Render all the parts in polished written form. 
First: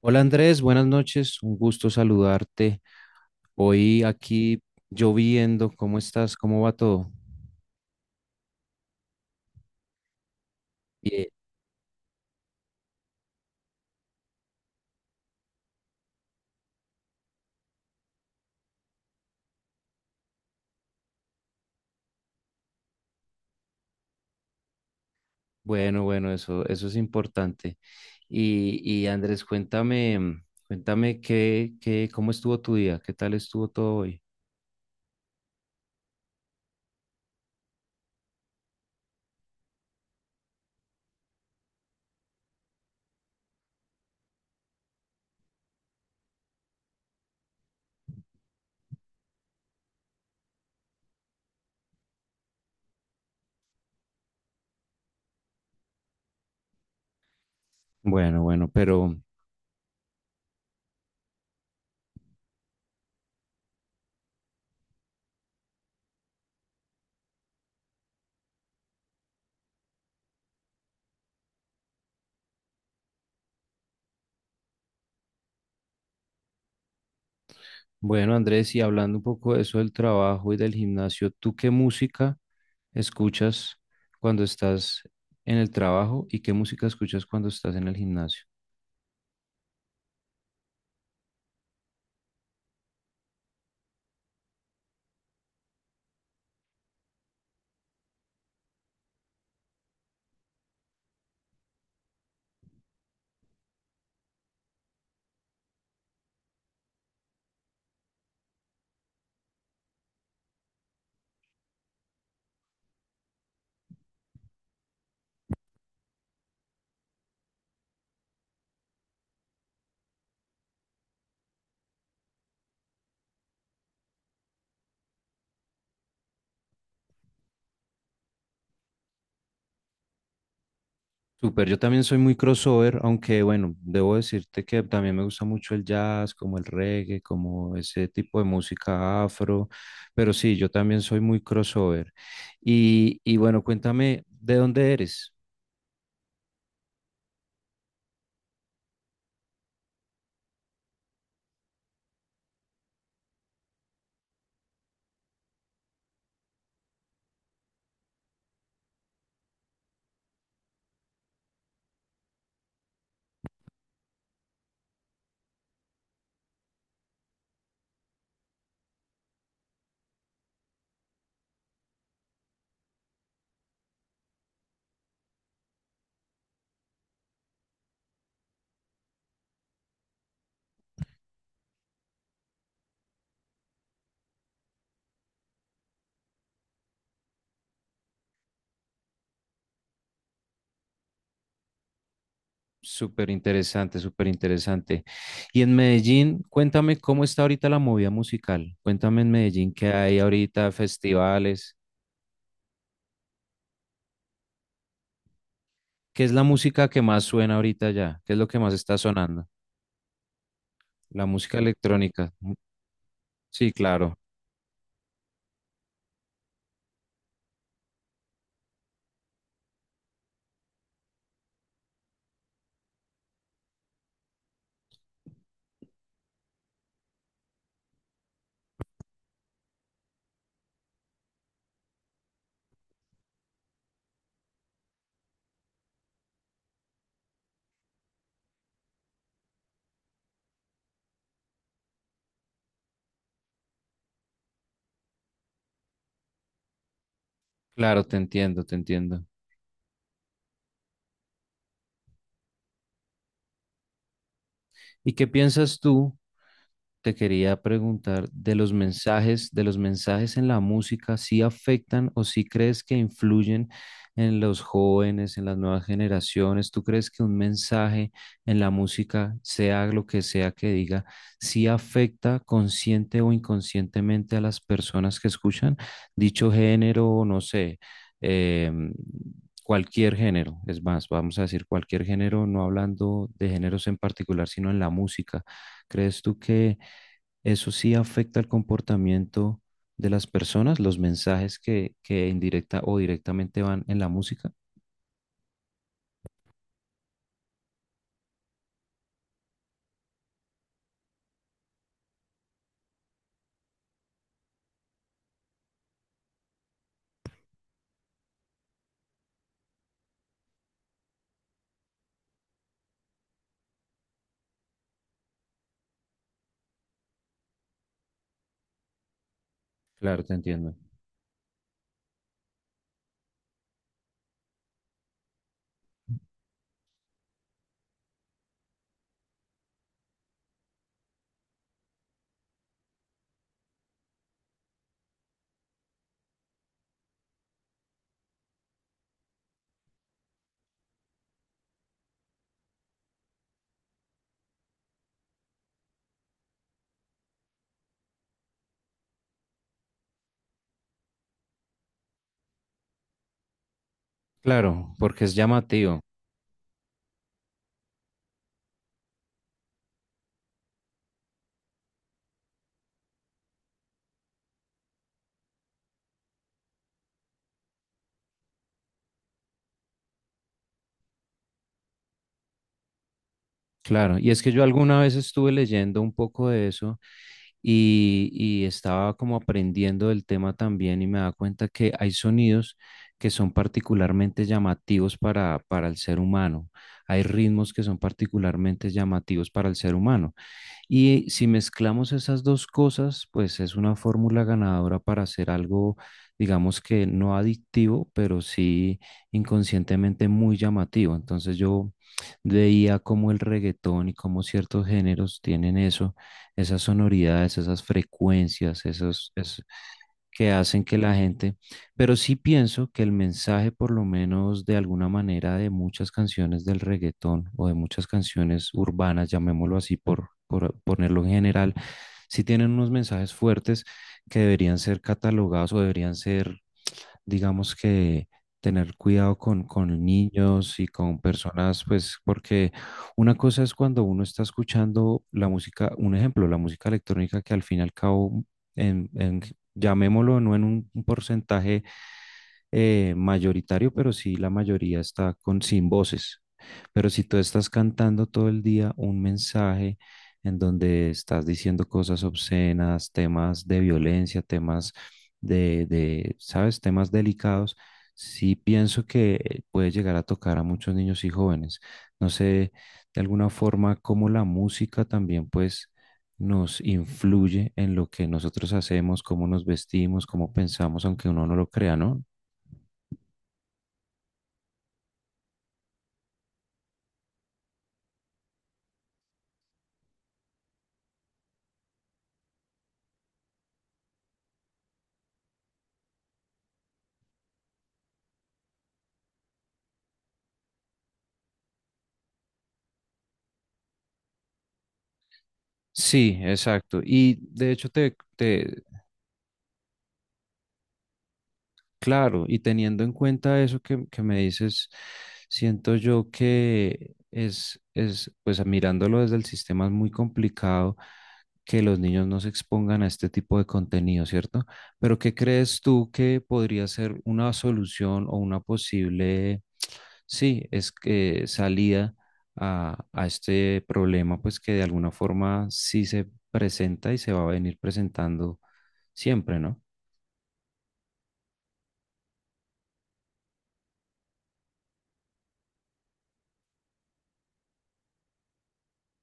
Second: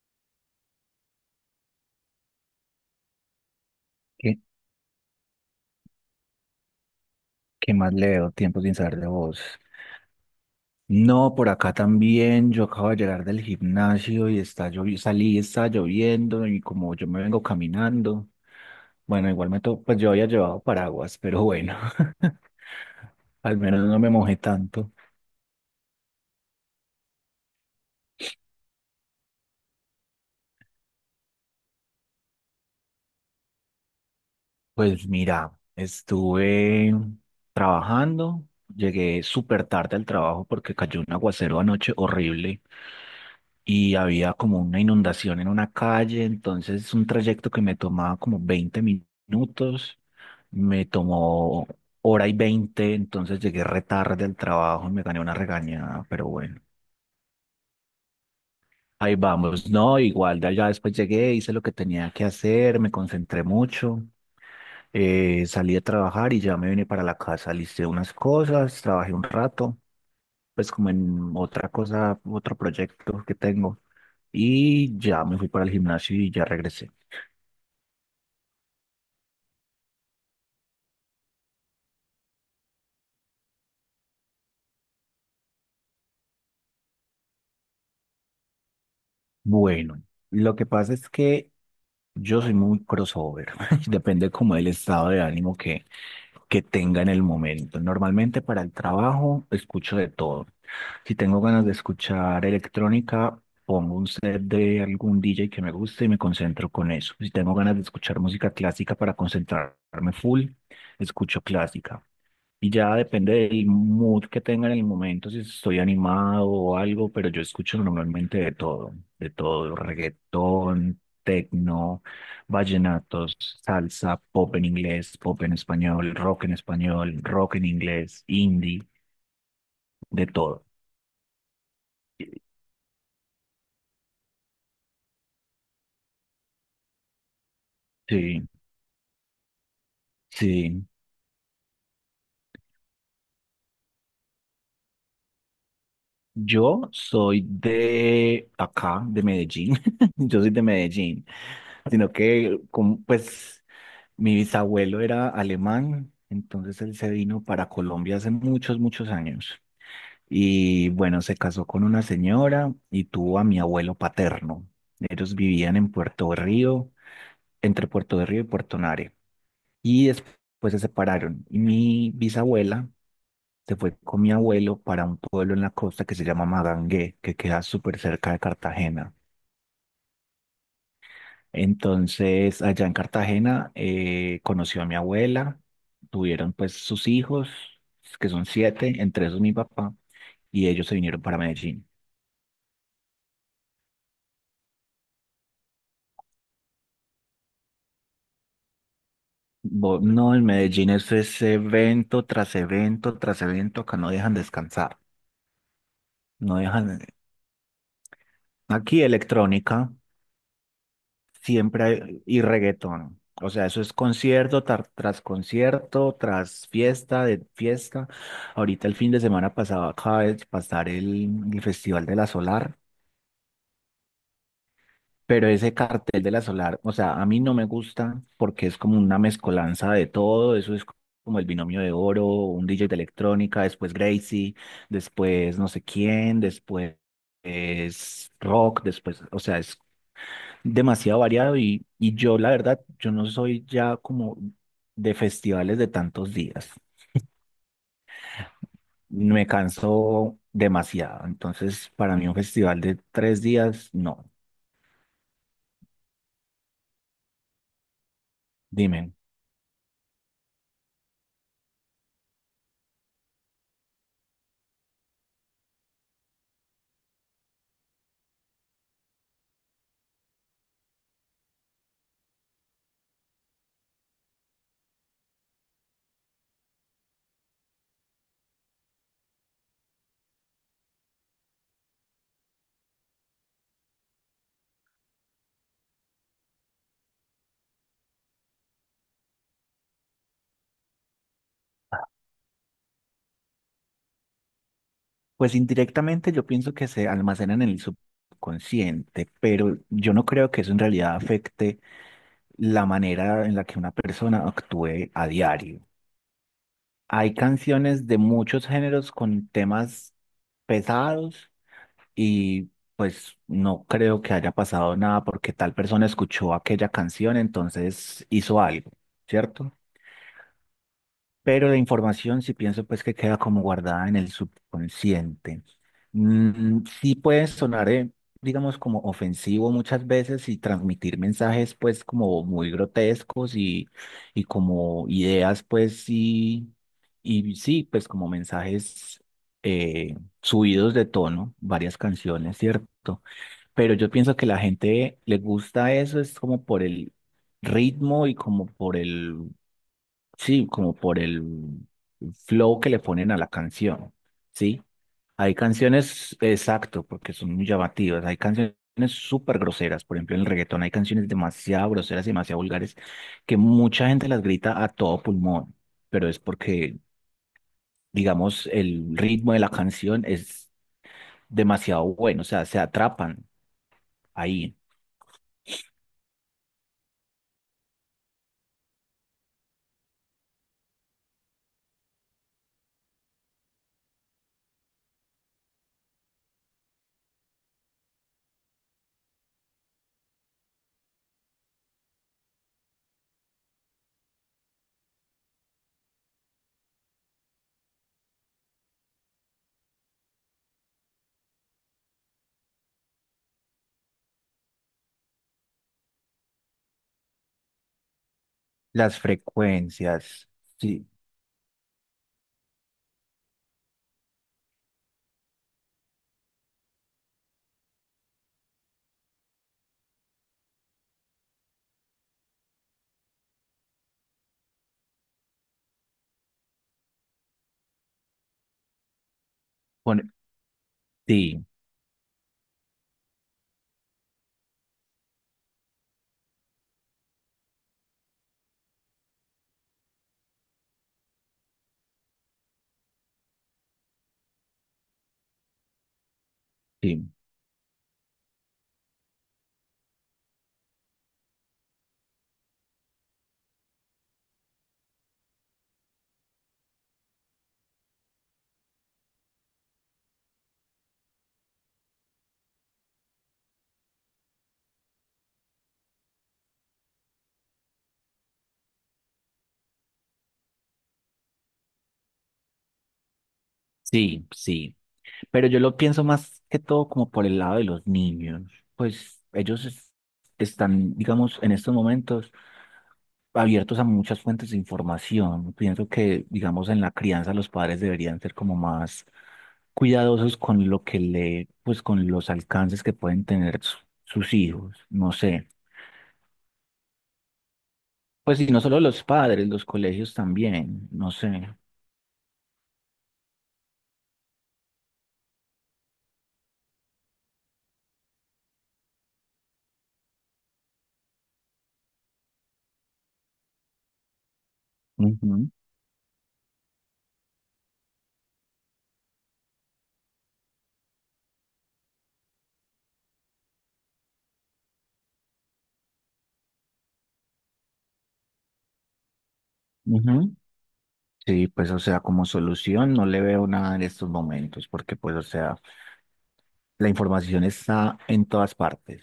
Hola Andrés, buenas noches, un gusto saludarte. Hoy ¿Qué, aquí lloviendo, ¿cómo estás? ¿Cómo va todo? qué más leo? Tiempo sin saber de vos. Bien. No, por acá también. Yo acabo de llegar del gimnasio y está lloviendo, salí, está lloviendo y como yo me vengo caminando, bueno, igual me to pues yo había llevado paraguas, pero bueno, al menos no me mojé tanto. Bueno, bueno, eso es importante. Y Andrés, cuéntame, cuéntame cómo estuvo tu día, qué tal estuvo todo hoy. Pues mira, estuve trabajando, llegué súper tarde al trabajo porque cayó un aguacero anoche horrible, y había como una inundación en una calle, entonces un trayecto que me tomaba como 20 minutos, me tomó hora y veinte, entonces llegué re tarde al trabajo y me gané una regañada, pero bueno. Bueno, bueno, pero Ahí vamos, no, igual, ya después llegué, hice lo que tenía que hacer, me concentré mucho, salí a trabajar y ya me vine para la casa, listé unas cosas, trabajé un rato, pues como en otra cosa, otro proyecto que tengo, y ya me fui para el gimnasio y ya regresé. bueno, Andrés, y hablando un poco de eso del trabajo y del gimnasio, ¿tú qué música escuchas cuando estás en el trabajo y qué música escuchas cuando estás en el gimnasio? Bueno, lo que pasa es que yo soy muy crossover, depende como del estado de ánimo que tenga en el momento. Normalmente para el trabajo escucho de todo. Si tengo ganas de escuchar electrónica, pongo un set de algún DJ que me guste y me concentro con eso. Si tengo ganas de escuchar música clásica para concentrarme full, escucho clásica. Y ya depende del mood que tenga en el momento, si estoy animado o algo, pero yo escucho normalmente de todo, reggaetón, tecno, vallenatos, salsa, pop en inglés, pop en español, rock en español, rock en inglés, indie, de todo. Súper, yo también soy muy crossover, aunque bueno, debo decirte que también me gusta mucho el jazz, como el reggae, como ese tipo de Sí, música afro, pero sí, yo sí. también soy muy crossover. Y bueno, cuéntame, ¿de dónde eres? Yo soy de acá, de Medellín. Yo soy de Medellín. Sino que, como, pues, mi bisabuelo era alemán, entonces él se vino para Colombia hace muchos, muchos años. Y bueno, se casó con una señora y tuvo a mi abuelo paterno. Ellos vivían en Puerto de Río, entre Puerto de Río y Puerto Nare. Y después se separaron. Y mi bisabuela se fue con mi abuelo para un pueblo en la costa que se llama Magangué, que queda súper cerca de Cartagena. Entonces, allá en Cartagena conoció a mi abuela, tuvieron pues sus hijos, que son siete, entre esos mi papá, y ellos se vinieron para Medellín. Súper interesante, súper interesante. Y en Medellín, cuéntame cómo está ahorita la movida musical. Cuéntame en Medellín qué hay No, en ahorita, Medellín eso es festivales, evento tras evento tras evento, acá no dejan descansar, qué es la no música que dejan... más suena ahorita ya, qué es lo que más está Aquí sonando, electrónica. la música Siempre hay, electrónica. y reggaetón. O sea, Sí, eso es claro. concierto tras concierto, tras fiesta de fiesta. Ahorita el fin de semana pasado acaba de pasar el Festival de la Solar, pero ese cartel de la Solar, o sea, a mí no me gusta porque es como una mezcolanza de todo. Eso es como el binomio de oro, un DJ de electrónica, después Gracie, después no sé quién, después es rock, después, o sea, es demasiado variado y yo la verdad, yo no soy ya como de festivales de tantos días. Claro, te entiendo, te entiendo. Me canso demasiado. Entonces, para mí un festival de 3 días, no. ¿Y qué piensas tú? Te quería preguntar Dime. De los mensajes en la música, si afectan o si crees que influyen en los jóvenes, en las nuevas generaciones. ¿Tú crees que un mensaje en la música, sea lo que sea que diga, si afecta consciente o inconscientemente a las personas que escuchan dicho género, no sé, em, cualquier género? Es más, vamos a decir cualquier género, no hablando de géneros en particular, sino en la música. ¿Crees tú que eso sí afecta el comportamiento de las personas, los mensajes que indirecta o directamente van en la música? Pues indirectamente yo pienso que se almacenan en el subconsciente, pero yo no creo que eso en realidad afecte la manera en la que una persona actúe a diario. Hay canciones de muchos géneros con temas pesados y pues no creo que haya pasado nada porque tal persona escuchó aquella canción, entonces hizo algo, ¿cierto? Claro, te entiendo. Pero la información sí pienso pues que queda como guardada en el subconsciente. Sí puede sonar, digamos, como ofensivo muchas veces y transmitir mensajes pues como muy grotescos y como ideas pues sí, y sí, pues como mensajes eh, subidos de tono, varias canciones, ¿cierto? Pero yo pienso que la gente le gusta eso, es como por el ritmo y como por el, sí, como por el flow que le ponen a la canción, ¿sí? Claro, porque es Hay llamativo. canciones, exacto, porque son muy llamativas, hay canciones súper groseras, por ejemplo, en el reggaetón hay canciones demasiado groseras y demasiado vulgares que mucha gente las grita a todo pulmón, pero es porque, digamos, el ritmo de la canción es demasiado bueno, o sea, se atrapan Claro, y es que yo ahí. alguna vez estuve leyendo un poco de eso y estaba como aprendiendo del tema también y me da cuenta que hay sonidos que son particularmente llamativos para el ser humano, hay ritmos que son particularmente llamativos para el ser humano. Y si mezclamos esas dos cosas, pues es una fórmula ganadora para hacer algo, digamos que no adictivo, pero sí inconscientemente muy llamativo. Entonces yo veía cómo el reggaetón y cómo ciertos géneros tienen eso, esas sonoridades, esas frecuencias, Las frecuencias, que hacen que sí, la gente, pero sí pienso que el mensaje, por lo menos de alguna manera, de muchas canciones del reggaetón o de muchas canciones urbanas, llamémoslo así por ponerlo en general, sí tienen unos mensajes fuertes que deberían ser catalogados o deberían ser digamos que tener cuidado con pone- niños y con sí, personas, pues porque una cosa es cuando uno está escuchando la música, un ejemplo, la música electrónica que al fin y al cabo, en, en- llamémoslo no en un porcentaje mayoritario, pero sí la mayoría está con sin voces. Pero si sí, tú estás cantando todo el día un mensaje en donde estás diciendo cosas obscenas, temas de violencia, temas ¿sabes? Temas delicados, sí pienso que puede llegar a tocar a muchos niños y jóvenes. No sé, de alguna forma, cómo la música también, pues, nos influye en lo que nosotros hacemos, cómo nos vestimos, cómo pensamos, aunque uno no lo crea, ¿no? sí, sí. Pero yo lo pienso más que todo como por el lado de los niños. Pues ellos están, digamos, en estos momentos abiertos a muchas fuentes de información. Pienso que, digamos, en la crianza los padres deberían ser como más cuidadosos con lo que le, pues con los alcances que pueden tener sus hijos. No sé. Sí, exacto. Y de hecho Pues y no solo los padres, los colegios también. No sé. claro, y teniendo en cuenta eso que me dices, siento yo que pues mirándolo desde el sistema es muy complicado que los niños no se expongan a este tipo de contenido, ¿cierto? Pero ¿qué crees tú que podría ser una solución o una posible, sí, es que salida a este problema, pues que de alguna forma sí se presenta y se va a venir presentando siempre, ¿no? Ujú. Sí, pues o sea, como solución no le veo nada en estos momentos, porque pues o sea, la información está en todas partes.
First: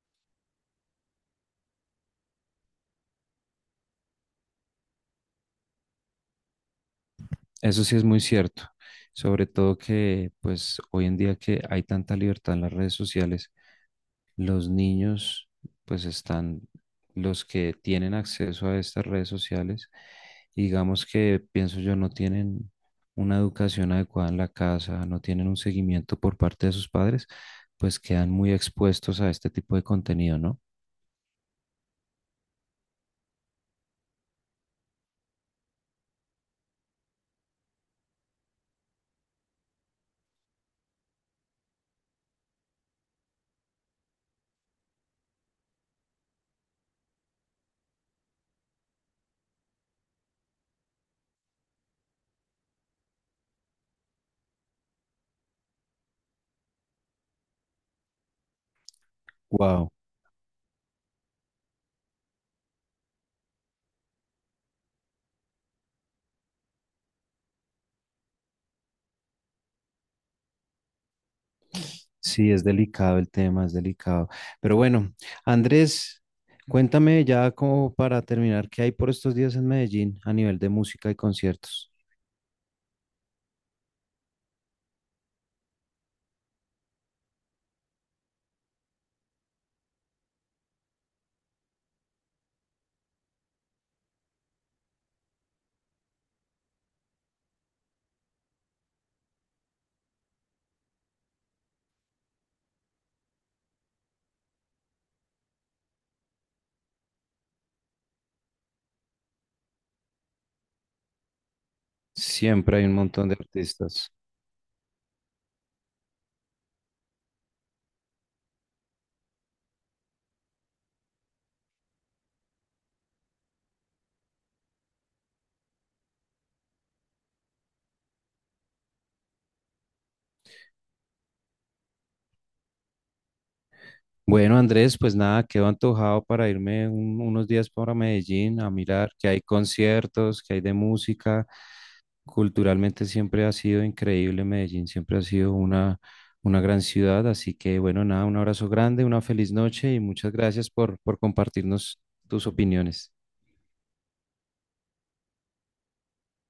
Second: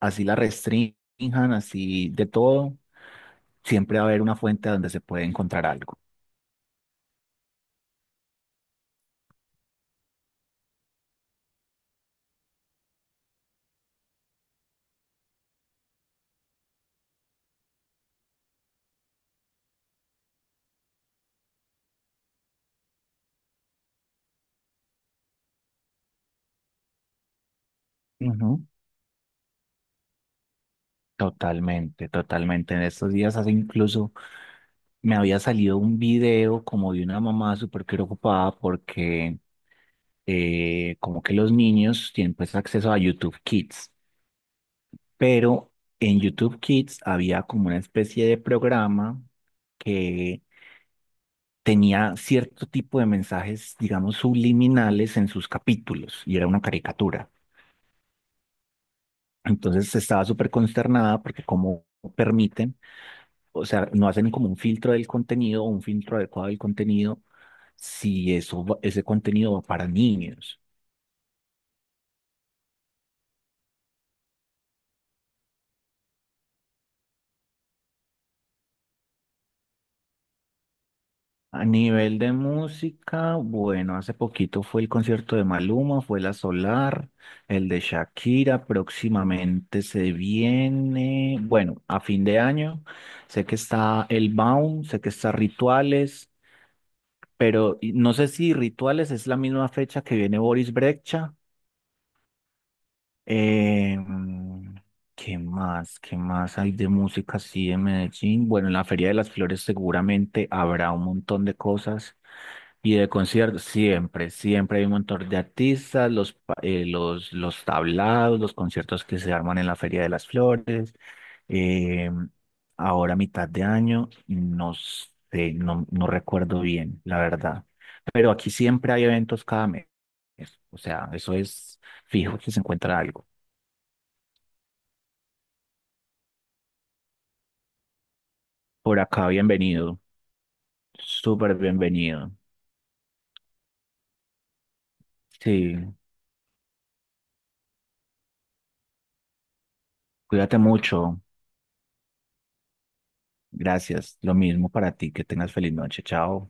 Así la restrinjan, así de todo, siempre va a haber una fuente donde se puede encontrar algo. Eso sí es muy cierto, sobre todo que pues hoy en día que hay tanta libertad en las redes sociales, los niños pues están, los que tienen acceso a estas redes sociales, digamos que pienso yo no tienen una educación adecuada en la casa, no tienen un seguimiento por parte de sus padres, pues quedan muy Ujú. expuestos a este tipo de contenido, ¿no? Totalmente, totalmente. En estos días hace incluso me había salido un video como de una mamá súper preocupada porque como que los niños tienen pues acceso a YouTube Kids. Pero en YouTube Kids había como una especie de programa que tenía cierto tipo de mensajes, digamos, subliminales en sus capítulos y era una caricatura. Wow. Entonces estaba súper consternada porque como permiten, o sea, no hacen como un filtro del contenido, un filtro adecuado del contenido, si eso, ese contenido va para niños. Sí, es delicado el tema, es delicado. Pero bueno, Andrés, cuéntame ya como para terminar, ¿qué hay por estos días en Medellín a nivel de música y A conciertos? nivel de música, bueno, hace poquito fue el concierto de Maluma, fue la Solar, el de Shakira, próximamente se viene, bueno, a fin de año, sé que está el Baum, sé que está Rituales, pero no sé si Rituales es la misma fecha que viene Boris Brejcha. Eh, mm, ¿Qué más? ¿Qué más hay de música así en Medellín? Bueno, en la Feria de las Flores seguramente habrá un montón de cosas. Siempre hay un Y de montón de conciertos, artistas. siempre, siempre hay un montón de artistas, los tablados, los conciertos que se arman en la Feria de las Flores. eh, ahora, a mitad de año, no sé, no recuerdo bien, la verdad. Pero aquí siempre hay eventos cada mes. O sea, eso es fijo que se encuentra algo. Bueno, Andrés, pues nada, quedo antojado para irme un- unos días para Medellín a Por mirar qué acá, hay bienvenido, conciertos, qué hay de música. súper bienvenido. Culturalmente siempre ha sido increíble Medellín, siempre ha sido Sí, una gran ciudad, así que bueno, nada, un abrazo grande, una feliz noche y muchas cuídate gracias por mucho. compartirnos tus opiniones. Gracias. Lo mismo para ti, que tengas feliz noche. Chao.